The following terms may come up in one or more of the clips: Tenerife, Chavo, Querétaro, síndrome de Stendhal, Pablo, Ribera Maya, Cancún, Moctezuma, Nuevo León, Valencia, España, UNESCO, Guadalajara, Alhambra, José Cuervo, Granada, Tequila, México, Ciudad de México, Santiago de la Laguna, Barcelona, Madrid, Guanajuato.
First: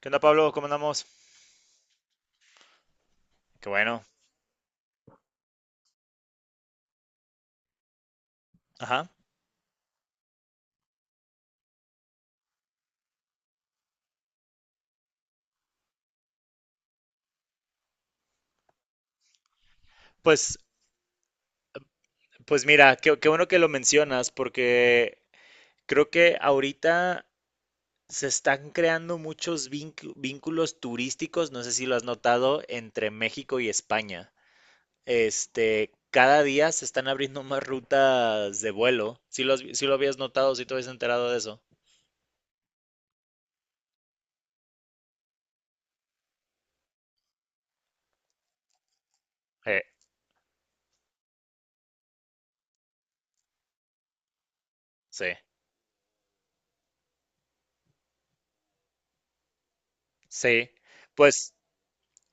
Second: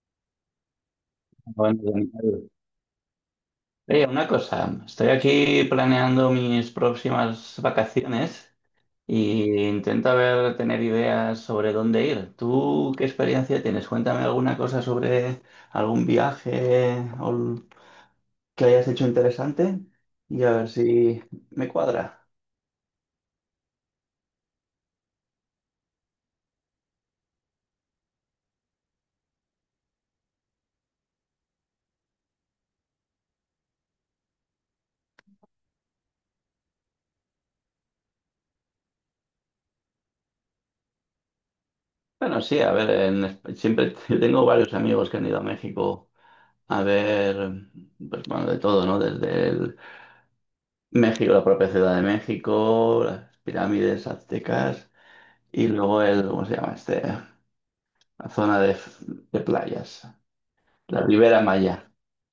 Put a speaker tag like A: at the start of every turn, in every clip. A: ¿Qué onda, Pablo? ¿Cómo andamos?
B: Bueno, Daniel,
A: Qué bueno.
B: oye, una cosa, estoy aquí planeando mis próximas vacaciones
A: Ajá.
B: y intento, a ver, tener ideas sobre dónde ir. ¿Tú qué experiencia tienes? Cuéntame alguna cosa sobre algún viaje que hayas hecho interesante y a
A: Pues,
B: ver si me cuadra.
A: pues mira, qué bueno que lo mencionas, porque creo que ahorita se están creando muchos vínculos turísticos, no sé si lo has notado, entre México y España. Cada día se están abriendo más rutas de vuelo. Si lo, has vi- sí lo habías notado, si te habías enterado de eso.
B: Bueno, sí, a ver, siempre yo tengo varios amigos que han ido a México, a ver, pues bueno, de todo, ¿no? Desde el
A: Eh,
B: México, la propia Ciudad de México, las pirámides aztecas
A: sí.
B: y luego el, ¿cómo se llama este? La zona de playas,
A: Sí,
B: la Ribera
A: pues,
B: Maya.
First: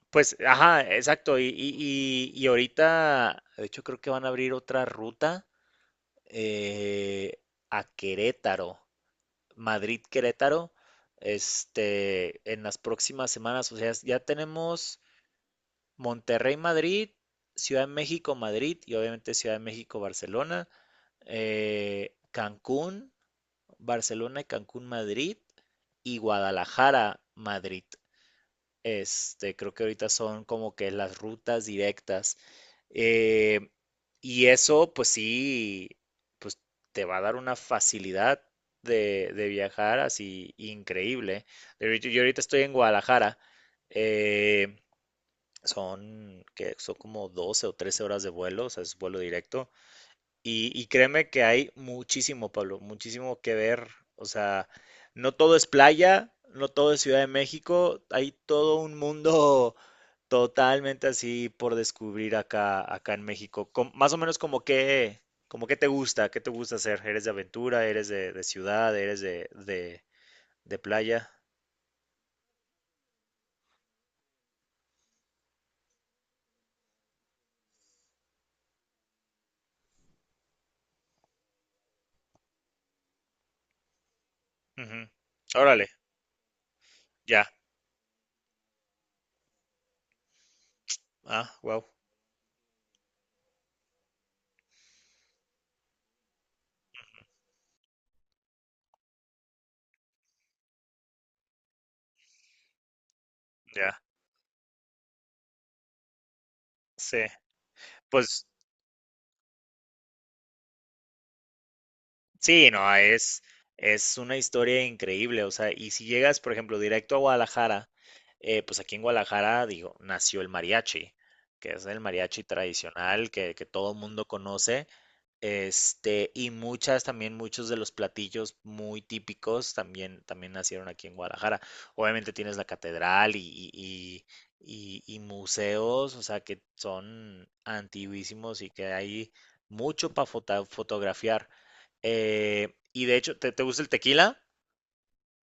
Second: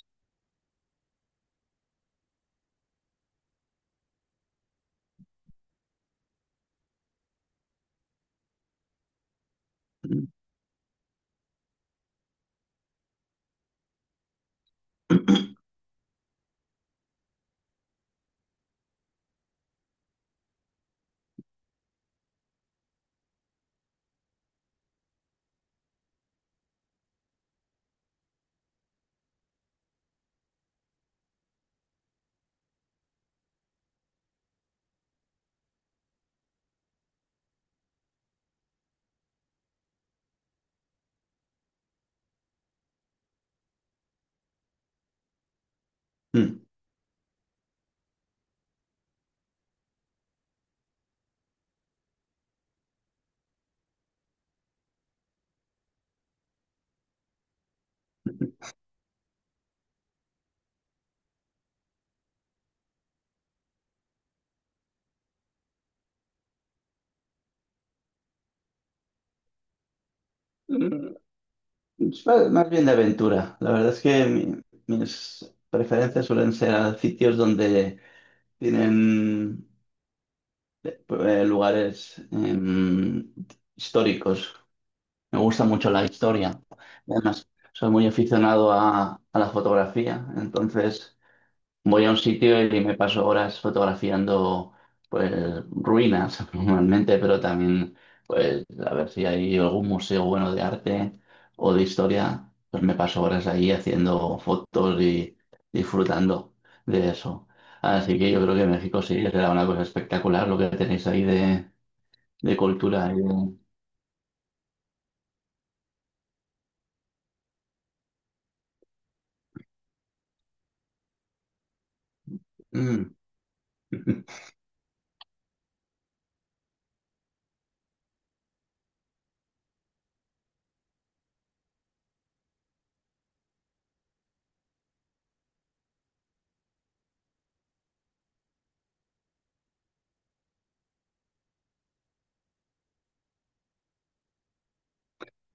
A: pues, ajá, exacto. Y ahorita, de hecho, creo que van a abrir otra ruta eh, a Querétaro,
B: Mm.
A: Madrid-Querétaro, en las próximas semanas. O sea, ya tenemos Monterrey-Madrid, Ciudad de México-Madrid y obviamente Ciudad de México-Barcelona, Cancún, Barcelona y Cancún-Madrid y Guadalajara-Madrid. Creo que ahorita son como que las rutas directas. eh, y eso, pues sí, pues te va a dar una facilidad de viajar así increíble. De hecho, yo ahorita estoy en Guadalajara. eh, que son como 12 o 13 horas de vuelo, o sea, es vuelo directo. Y créeme que hay muchísimo, Pablo, muchísimo que ver. O sea, no todo es playa, no todo es Ciudad de México, hay todo un mundo totalmente así por descubrir acá, acá en México. Más o menos como que te gusta, qué te gusta hacer. ¿Eres de aventura? ¿Eres de ciudad? ¿Eres de
B: Mm,
A: playa?
B: Es más bien de aventura. La verdad es que mis preferencias suelen ser a sitios donde tienen lugares históricos.
A: Ujú.
B: Me gusta
A: Órale,
B: mucho la historia.
A: ya.
B: Además, soy muy aficionado a la fotografía, entonces
A: Ah, wow,
B: voy a un sitio y me paso horas fotografiando pues ruinas normalmente, pero también pues a ver si hay algún museo bueno de arte o de historia, pues me paso horas ahí
A: ya.
B: haciendo fotos y disfrutando de
A: Sí.
B: eso. Así que yo
A: Pues
B: creo que México sí será una cosa espectacular lo que tenéis ahí de
A: sí, no,
B: cultura.
A: es una historia increíble, o sea, y si llegas, por ejemplo, directo a Guadalajara, pues aquí en Guadalajara, digo, nació el mariachi, que es el mariachi
B: Mm.
A: tradicional que todo mundo conoce, y muchas también, muchos de los platillos muy típicos también, también nacieron aquí en Guadalajara. Obviamente tienes la catedral y, y- y museos, o sea, que son antiguísimos y que hay mucho para fotografiar. Y de hecho, ¿te gusta el tequila?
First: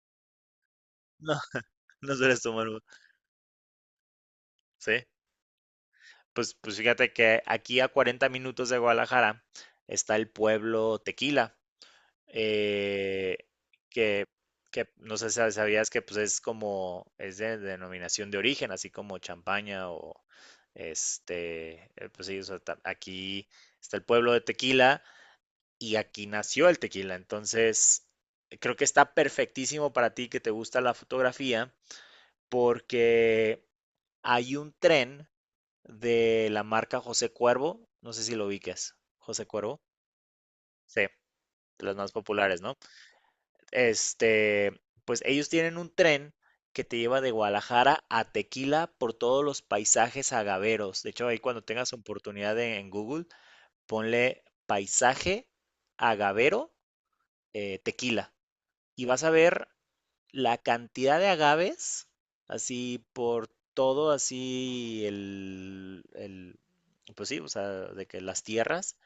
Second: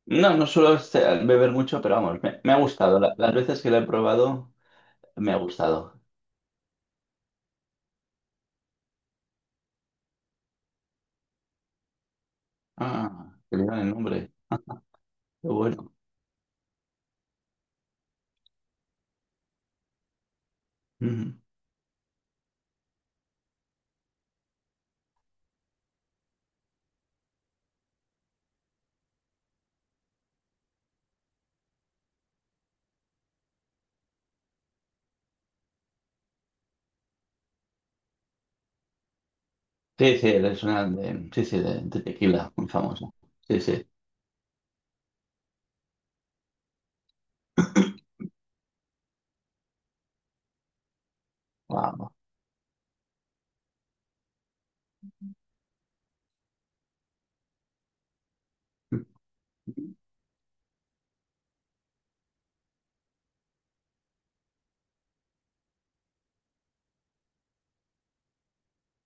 B: No, no suelo
A: No,
B: beber mucho, pero
A: no
B: vamos,
A: sueles
B: me ha
A: tomar.
B: gustado. Las veces que lo he probado,
A: Sí.
B: me ha gustado.
A: Pues, pues fíjate que aquí a 40 minutos de Guadalajara está el pueblo Tequila.
B: Ah,
A: eh,
B: que le dan el
A: que,
B: nombre.
A: que no sé si
B: Qué
A: sabías
B: bueno.
A: que pues es como, es de denominación de origen, así como champaña o
B: Ujú.
A: pues sí, o sea, aquí está el pueblo de Tequila y aquí nació el tequila, entonces creo que está perfectísimo para ti que te gusta la fotografía porque hay un tren de la marca José Cuervo, no sé si lo ubicas, José Cuervo,
B: Sí, sí, es una
A: sí,
B: de, sí, sí,
A: de las
B: de
A: más
B: tequila,
A: populares,
B: muy
A: ¿no?
B: famosa. Sí, sí.
A: Este, pues ellos tienen un tren que te lleva de Guadalajara a Tequila por todos los paisajes agaveros. De hecho, ahí cuando tengas
B: Wow.
A: oportunidad en Google, ponle paisaje agavero Tequila y vas a ver la cantidad de agaves así por todo así el pues sí, o sea, de que las tierras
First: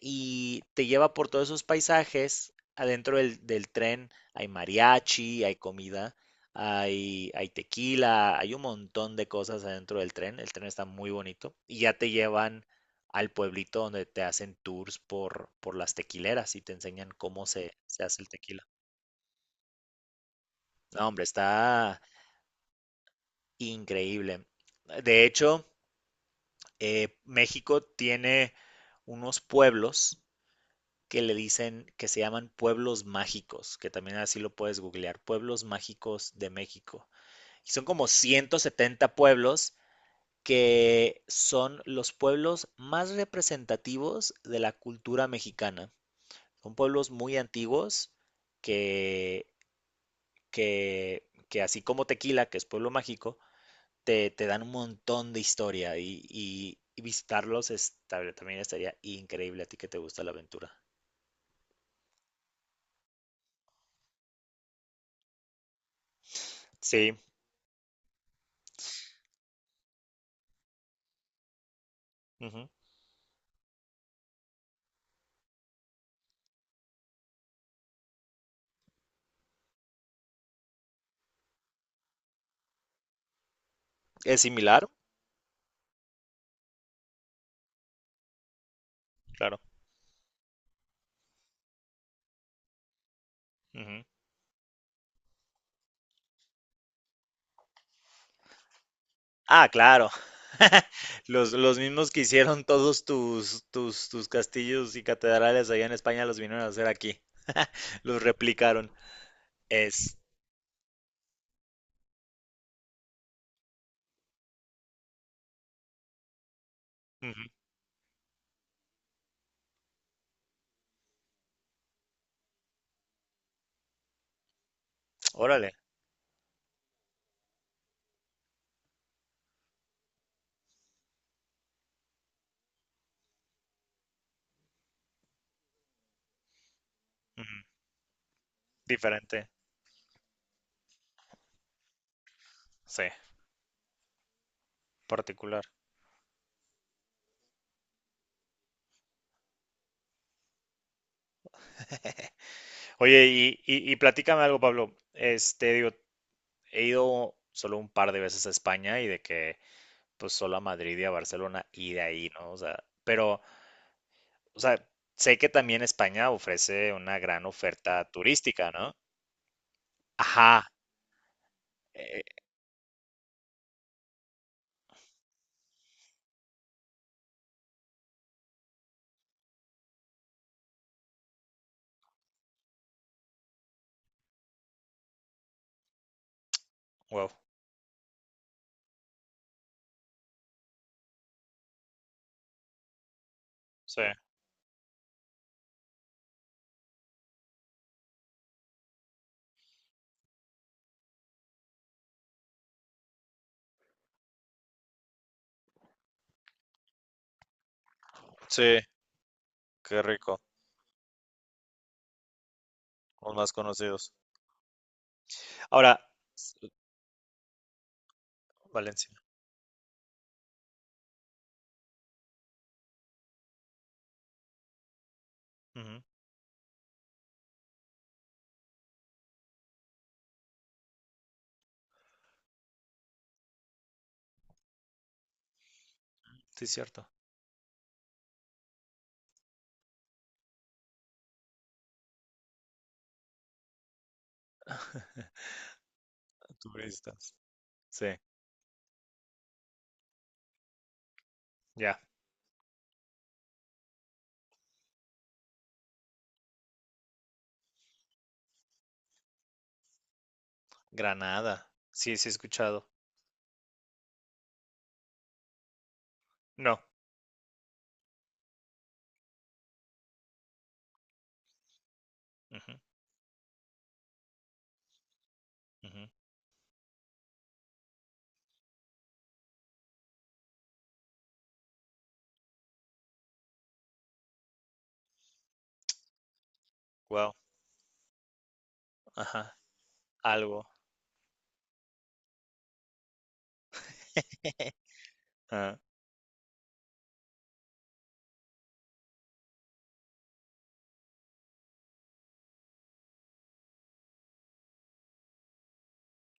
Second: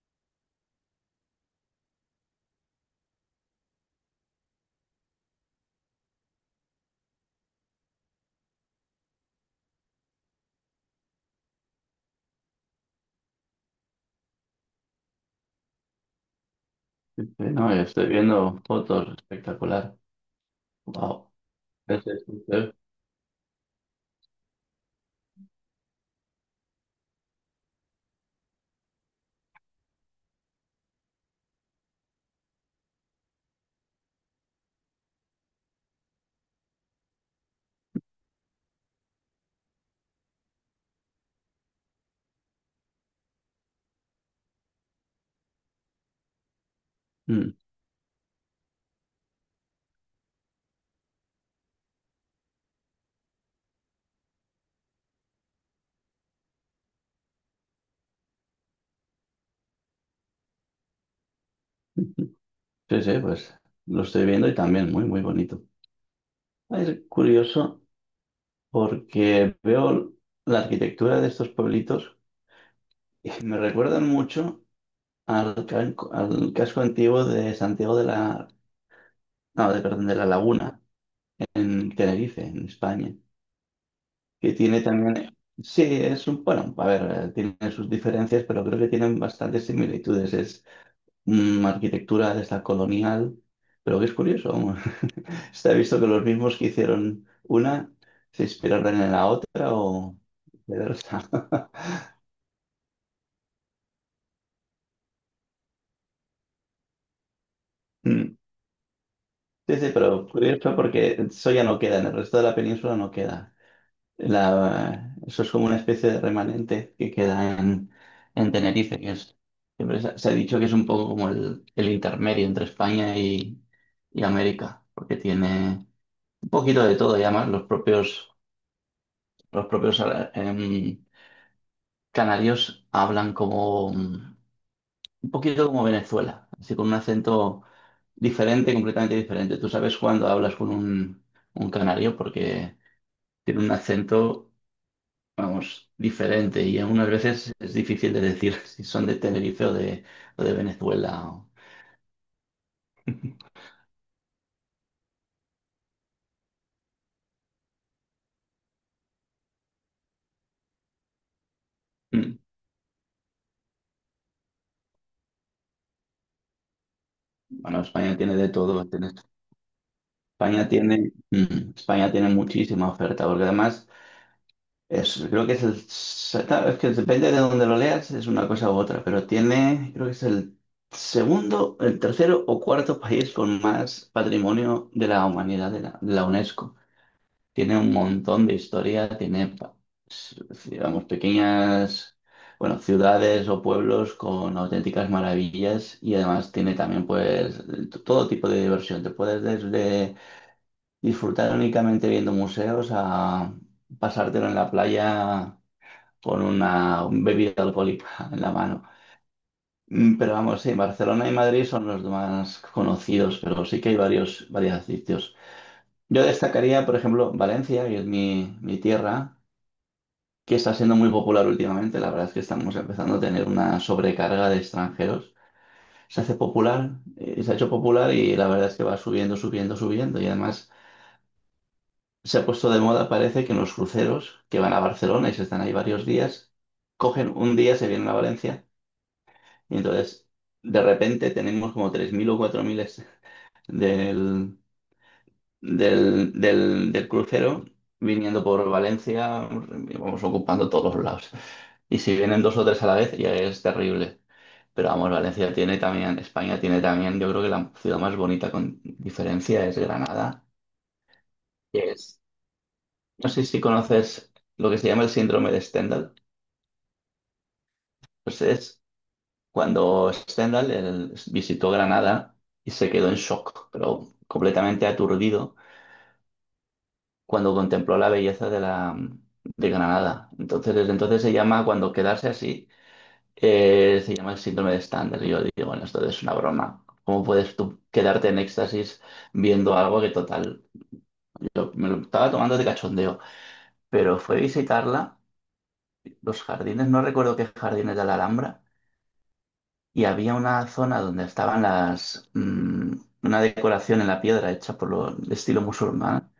A: y te lleva por todos esos paisajes. Adentro del tren hay mariachi, hay comida, hay tequila, hay un montón de cosas adentro del tren. El tren está muy bonito y ya te llevan al pueblito donde te hacen tours por las tequileras y te enseñan cómo
B: No,
A: se,
B: yo
A: se
B: estoy
A: hace el
B: viendo
A: tequila.
B: fotos, espectacular.
A: No, hombre,
B: Wow. Sí,
A: está
B: sí, sí, sí.
A: increíble. De hecho, México tiene unos pueblos que le dicen que se llaman pueblos mágicos, que también así lo puedes googlear, pueblos mágicos de México. Y son como 170 pueblos que son los pueblos más representativos de la cultura mexicana. Son pueblos muy
B: Mm.
A: antiguos que, que así como Tequila, que es pueblo mágico, te dan un montón de historia y visitarlos también estaría increíble a ti que te gusta la aventura.
B: Sí, sí, pues lo estoy viendo y también muy, muy bonito. Es
A: Sí,
B: curioso porque veo la arquitectura de estos pueblitos
A: ujú.
B: y me recuerdan mucho al casco antiguo de Santiago de la, no, de, perdón, de la Laguna, en Tenerife, en España,
A: Es
B: que tiene
A: similar,
B: también, sí, es un, bueno, a ver, tiene sus diferencias, pero creo que tienen
A: claro.
B: bastantes similitudes. Es arquitectura de esta colonial, pero
A: Ujú.
B: que es curioso, se ha visto que los mismos que hicieron una se inspiraron en la
A: Ah,
B: otra
A: claro.
B: o viceversa.
A: Los mismos que hicieron todos tus, tus castillos y catedrales allá en España los vinieron a hacer aquí. Los
B: Mm.
A: replicaron.
B: Sí, sí,
A: Es.
B: pero curioso porque eso ya no queda, en el resto de la península no queda. La, eso es como una especie de remanente que
A: Ujú,
B: queda en Tenerife, que es, siempre se ha dicho que es un poco como el intermedio entre España y América, porque
A: órale.
B: tiene un poquito de todo, y además los propios em, canarios hablan como un poquito como Venezuela, así con un
A: Ujú,
B: acento diferente, completamente
A: diferente.
B: diferente. Tú sabes cuando hablas con un canario porque
A: Sí,
B: tiene un acento,
A: particular.
B: vamos, diferente, y algunas veces es difícil de decir si son de Tenerife o de Venezuela.
A: Oye, y platícame algo, Pablo. Este, digo, he ido solo un par de veces a España y de que, pues, solo a Madrid y a Barcelona y de ahí,
B: Mm,
A: ¿no? O sea, pero, o sea, sé que también España ofrece una gran
B: Bueno,
A: oferta
B: España tiene de
A: turística,
B: todo.
A: ¿no? Ajá,
B: España tiene, España
A: eh,
B: tiene muchísima oferta, porque además es, creo que es claro, es que depende de donde lo leas, es una cosa u otra, pero tiene, creo que es el segundo, el tercero o cuarto país con más patrimonio de la humanidad de la UNESCO.
A: wow,
B: Tiene un montón de historia, tiene, s- digamos, pequeñas, bueno, ciudades o
A: sí,
B: pueblos con auténticas maravillas y además tiene también, pues, todo tipo de diversión. Te puedes desde disfrutar únicamente viendo museos a pasártelo en la playa con una bebida alcohólica en la
A: sí,
B: mano.
A: qué
B: Pero
A: rico,
B: vamos, sí, Barcelona y Madrid son los más
A: los
B: conocidos,
A: más
B: pero sí que hay
A: conocidos.
B: varios, varios sitios.
A: Ahora,
B: Yo
A: s-
B: destacaría, por ejemplo, Valencia, que es mi
A: Valencia,
B: tierra, que está siendo muy popular últimamente. La verdad es que estamos empezando a tener una sobrecarga de extranjeros.
A: ujú,
B: Se hace popular, se ha hecho popular y la verdad es que va subiendo, subiendo, subiendo. Y además se ha puesto de moda, parece que en los cruceros que van a Barcelona y se están ahí varios días,
A: sí, cierto,
B: cogen un día, se vienen a Valencia y entonces de repente tenemos como 3.000 o 4.000 del, del
A: turistas,
B: crucero
A: sí,
B: viniendo por Valencia, vamos ocupando todos los lados.
A: ya,
B: Y si vienen dos o tres a la vez, ya es terrible. Pero vamos, Valencia tiene también, España tiene también, yo creo que la ciudad más bonita con diferencia es Granada,
A: Granada,
B: que
A: sí,
B: es,
A: sí he escuchado,
B: no sé si conoces lo que se llama el síndrome de Stendhal.
A: no,
B: Pues es cuando Stendhal él visitó Granada y
A: ujú,
B: se quedó en shock, pero completamente aturdido
A: ujú.
B: cuando contempló la belleza de la de Granada. Entonces, desde entonces se llama, cuando quedarse así, se llama el síndrome de Stander. Y yo digo, bueno, esto es una broma. ¿Cómo
A: Wow,
B: puedes tú quedarte en éxtasis
A: ajá,
B: viendo algo que total,
A: algo,
B: yo me lo estaba tomando de cachondeo? Pero fue visitarla,
A: ah,
B: los jardines, no recuerdo qué jardines de la Alhambra, y había una zona donde estaban las, una decoración en la piedra hecha por lo de estilo musulmán,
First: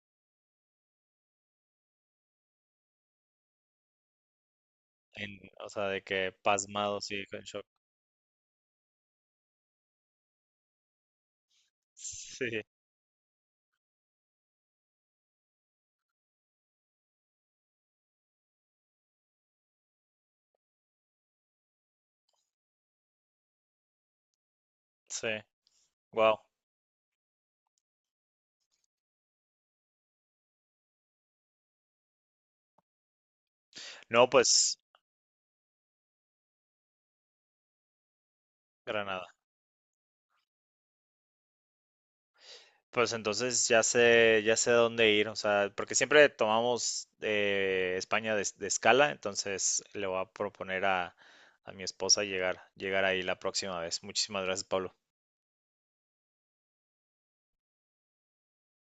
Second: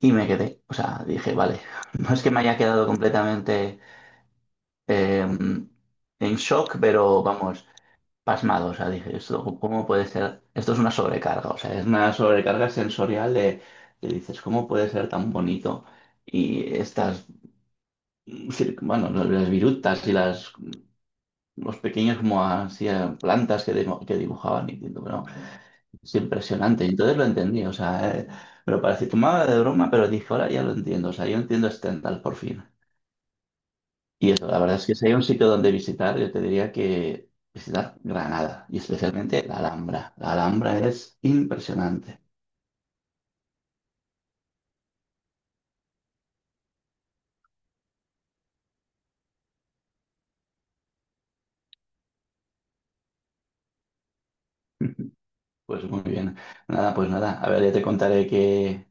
B: y me quedé, o sea, dije, vale, no es que me haya quedado completamente eh,
A: o sea, de que
B: en shock,
A: pasmado,
B: pero
A: sí, con shock,
B: vamos, pasmado. O sea, dije, ¿esto cómo puede ser? Esto es una sobrecarga, o sea, es una
A: sí,
B: sobrecarga sensorial de, que dices, ¿cómo puede ser tan bonito? Y estas, bueno, no, las virutas y las, los pequeños como así, plantas que, que dibujaban, y diciendo, bueno,
A: sí,
B: es
A: wow,
B: impresionante. Y entonces lo entendí, o sea, me lo parecía tomaba de broma, pero dije, ahora ya lo entiendo, o sea, yo entiendo Stendhal por fin.
A: no,
B: Y eso, la
A: pues,
B: verdad es que si hay un sitio donde visitar, yo te diría que visitar Granada y
A: Granada,
B: especialmente la Alhambra. La Alhambra es impresionante.
A: pues entonces ya sé dónde ir, o sea, porque siempre tomamos España de escala, entonces le voy a proponer a mi esposa llegar, llegar ahí la próxima vez. Muchísimas gracias, Pablo.
B: Pues muy bien. Nada, pues nada. A ver, ya te contaré qué,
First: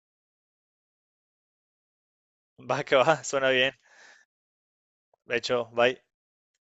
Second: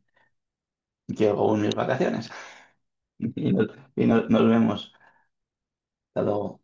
B: qué hago en mis vacaciones.
A: Va que va, suena
B: Y nos,
A: bien.
B: y nos vemos.
A: De hecho, bye.
B: Hasta luego.